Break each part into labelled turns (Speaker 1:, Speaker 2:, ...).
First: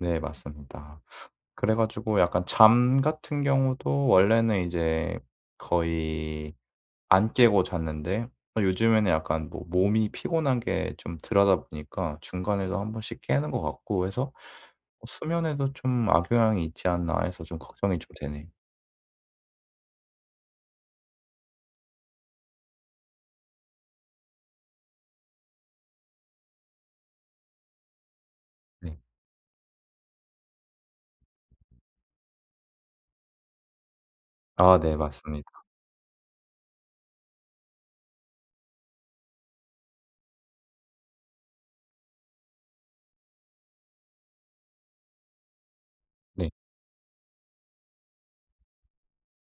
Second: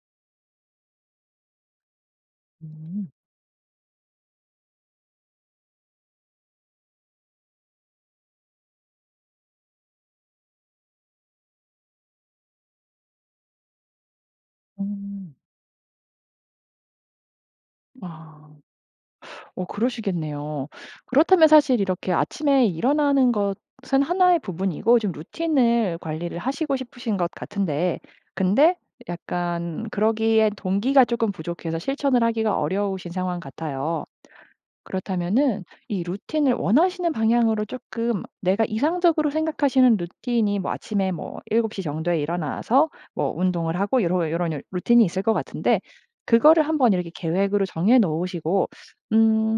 Speaker 1: 네. 맞습니다. 그래가지고 약간 잠
Speaker 2: 음.
Speaker 1: 같은 경우도 원래는 이제 거의 안 깨고 잤는데 요즘에는 약간 뭐 몸이 피곤한 게 좀 들하다보니까 중간에도 1 번씩 깨는 것 같고 해서
Speaker 2: 음.
Speaker 1: '수면에도 좀 악영향이 있지 않나.' 해서 좀 걱정이 좀 되네요.
Speaker 2: 아. 어 그러시겠네요. 그렇다면 사실 이렇게 아침에 일어나는 것은 하나의 부분이고 좀 루틴을 관리를 하시고 싶으신 것 같은데 근데
Speaker 1: 네.
Speaker 2: 약간 그러기엔 동기가 조금 부족해서 실천을 하기가 어려우신 상황 같아요.
Speaker 1: 아 네.
Speaker 2: 그렇다면은
Speaker 1: 맞습니다.
Speaker 2: 이 루틴을 원하시는 방향으로 쪼끔 내가 이상적으로 생각하시는 루틴이 뭐 아침에 뭐 7:00 정도에 일어나서 뭐 운동을 하고 요런 요런 루틴이 있을 것 같은데
Speaker 1: 네.
Speaker 2: 그거를 한번 이렇게 계획으로 정해 놓으시고 음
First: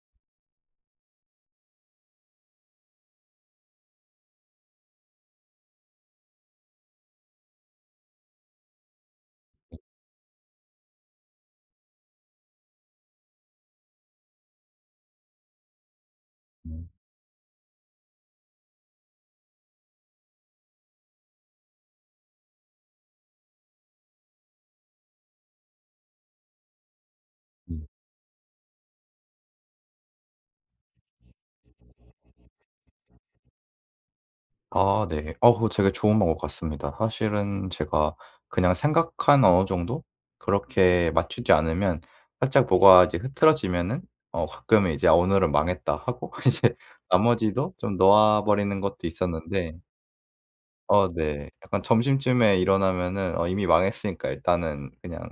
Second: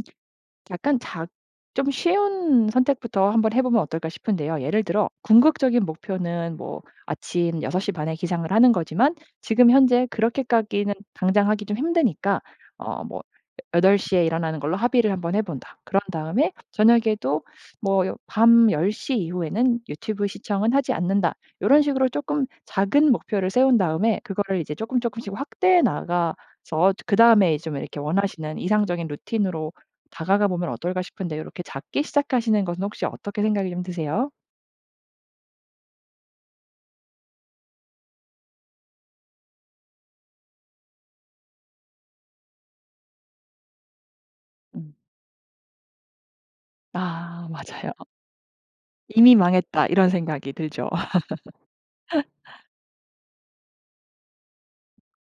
Speaker 2: 약간 작 좀 쉬운 선택부터 한번 해보면 어떨까 싶은데요. 예를 들어 궁극적인 목표는 뭐 아침 6:30 에 기상을 하는 거지만 지금 현재 그렇게까지는 당장 하기 좀 힘드니까 어 뭐 '8:00 에 일어나는 걸로 합의를 한번 해본다. 그런 다음에
Speaker 1: 음.
Speaker 2: 저녁에도 뭐 밤 10:00 이후에는 유튜브 시청은 하지 않는다.' 요런 식으로 쪼끔 작은 목표를 세운 다음에 그거를 이제 쪼끔 조금씩 확대해 나가서 그다음에 좀
Speaker 1: 음.
Speaker 2: 이렇게 원하시는 이상적인 루틴으로 다가가 보면 어떨까 싶은데 요렇게 잡기 시작하시는 것은 혹시 어떻게 생각이 좀 드세요?
Speaker 1: 아, 네. 어, 그거 되게 좋은 방법 같습니다. 사실은 제가 그냥 생각한 어느 정도? 그렇게 맞추지 않으면 살짝 뭐가 이제 흐트러지면은 어 가끔
Speaker 2: 음.
Speaker 1: 이제 '오늘은 망했다.'하고 이제
Speaker 2: 아.
Speaker 1: 나머지도
Speaker 2: 맞아요.
Speaker 1: 좀 놓아버리는 것도
Speaker 2: '이미
Speaker 1: 있었는데.
Speaker 2: 망했다.' 이런 생각이 들죠.
Speaker 1: 어. 네. 약간 점심쯤에 일어나면은 '어 이미 망했으니까 일단은 그냥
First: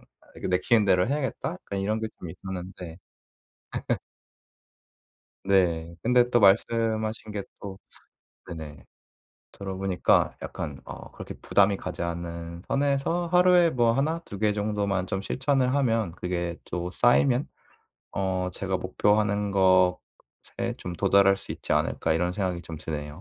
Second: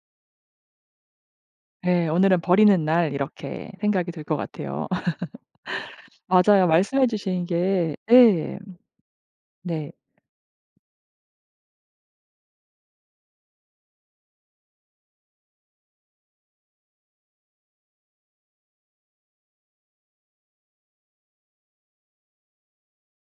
Speaker 1: 내키는 대로 해야겠다.' 약간 이런 게
Speaker 2: 네.
Speaker 1: 좀
Speaker 2: '오늘은 버리는
Speaker 1: 있었는데.
Speaker 2: 날' 이렇게 생각이 들 것 같아요.
Speaker 1: 네. 근데 또
Speaker 2: 맞아요. 말씀해
Speaker 1: 말씀하신 게
Speaker 2: 주신
Speaker 1: 또
Speaker 2: 게 네.
Speaker 1: 네네.
Speaker 2: 네.
Speaker 1: 들어보니까 약간 어 그렇게 부담이 가지 않는 선에서 하루에 뭐 하나 두 개 정도만 좀 실천을 하면 그게 또 쌓이면 어 제가 목표하는 것에 좀 도달할 수 있지 않을까 이런 생각이 좀 드네요.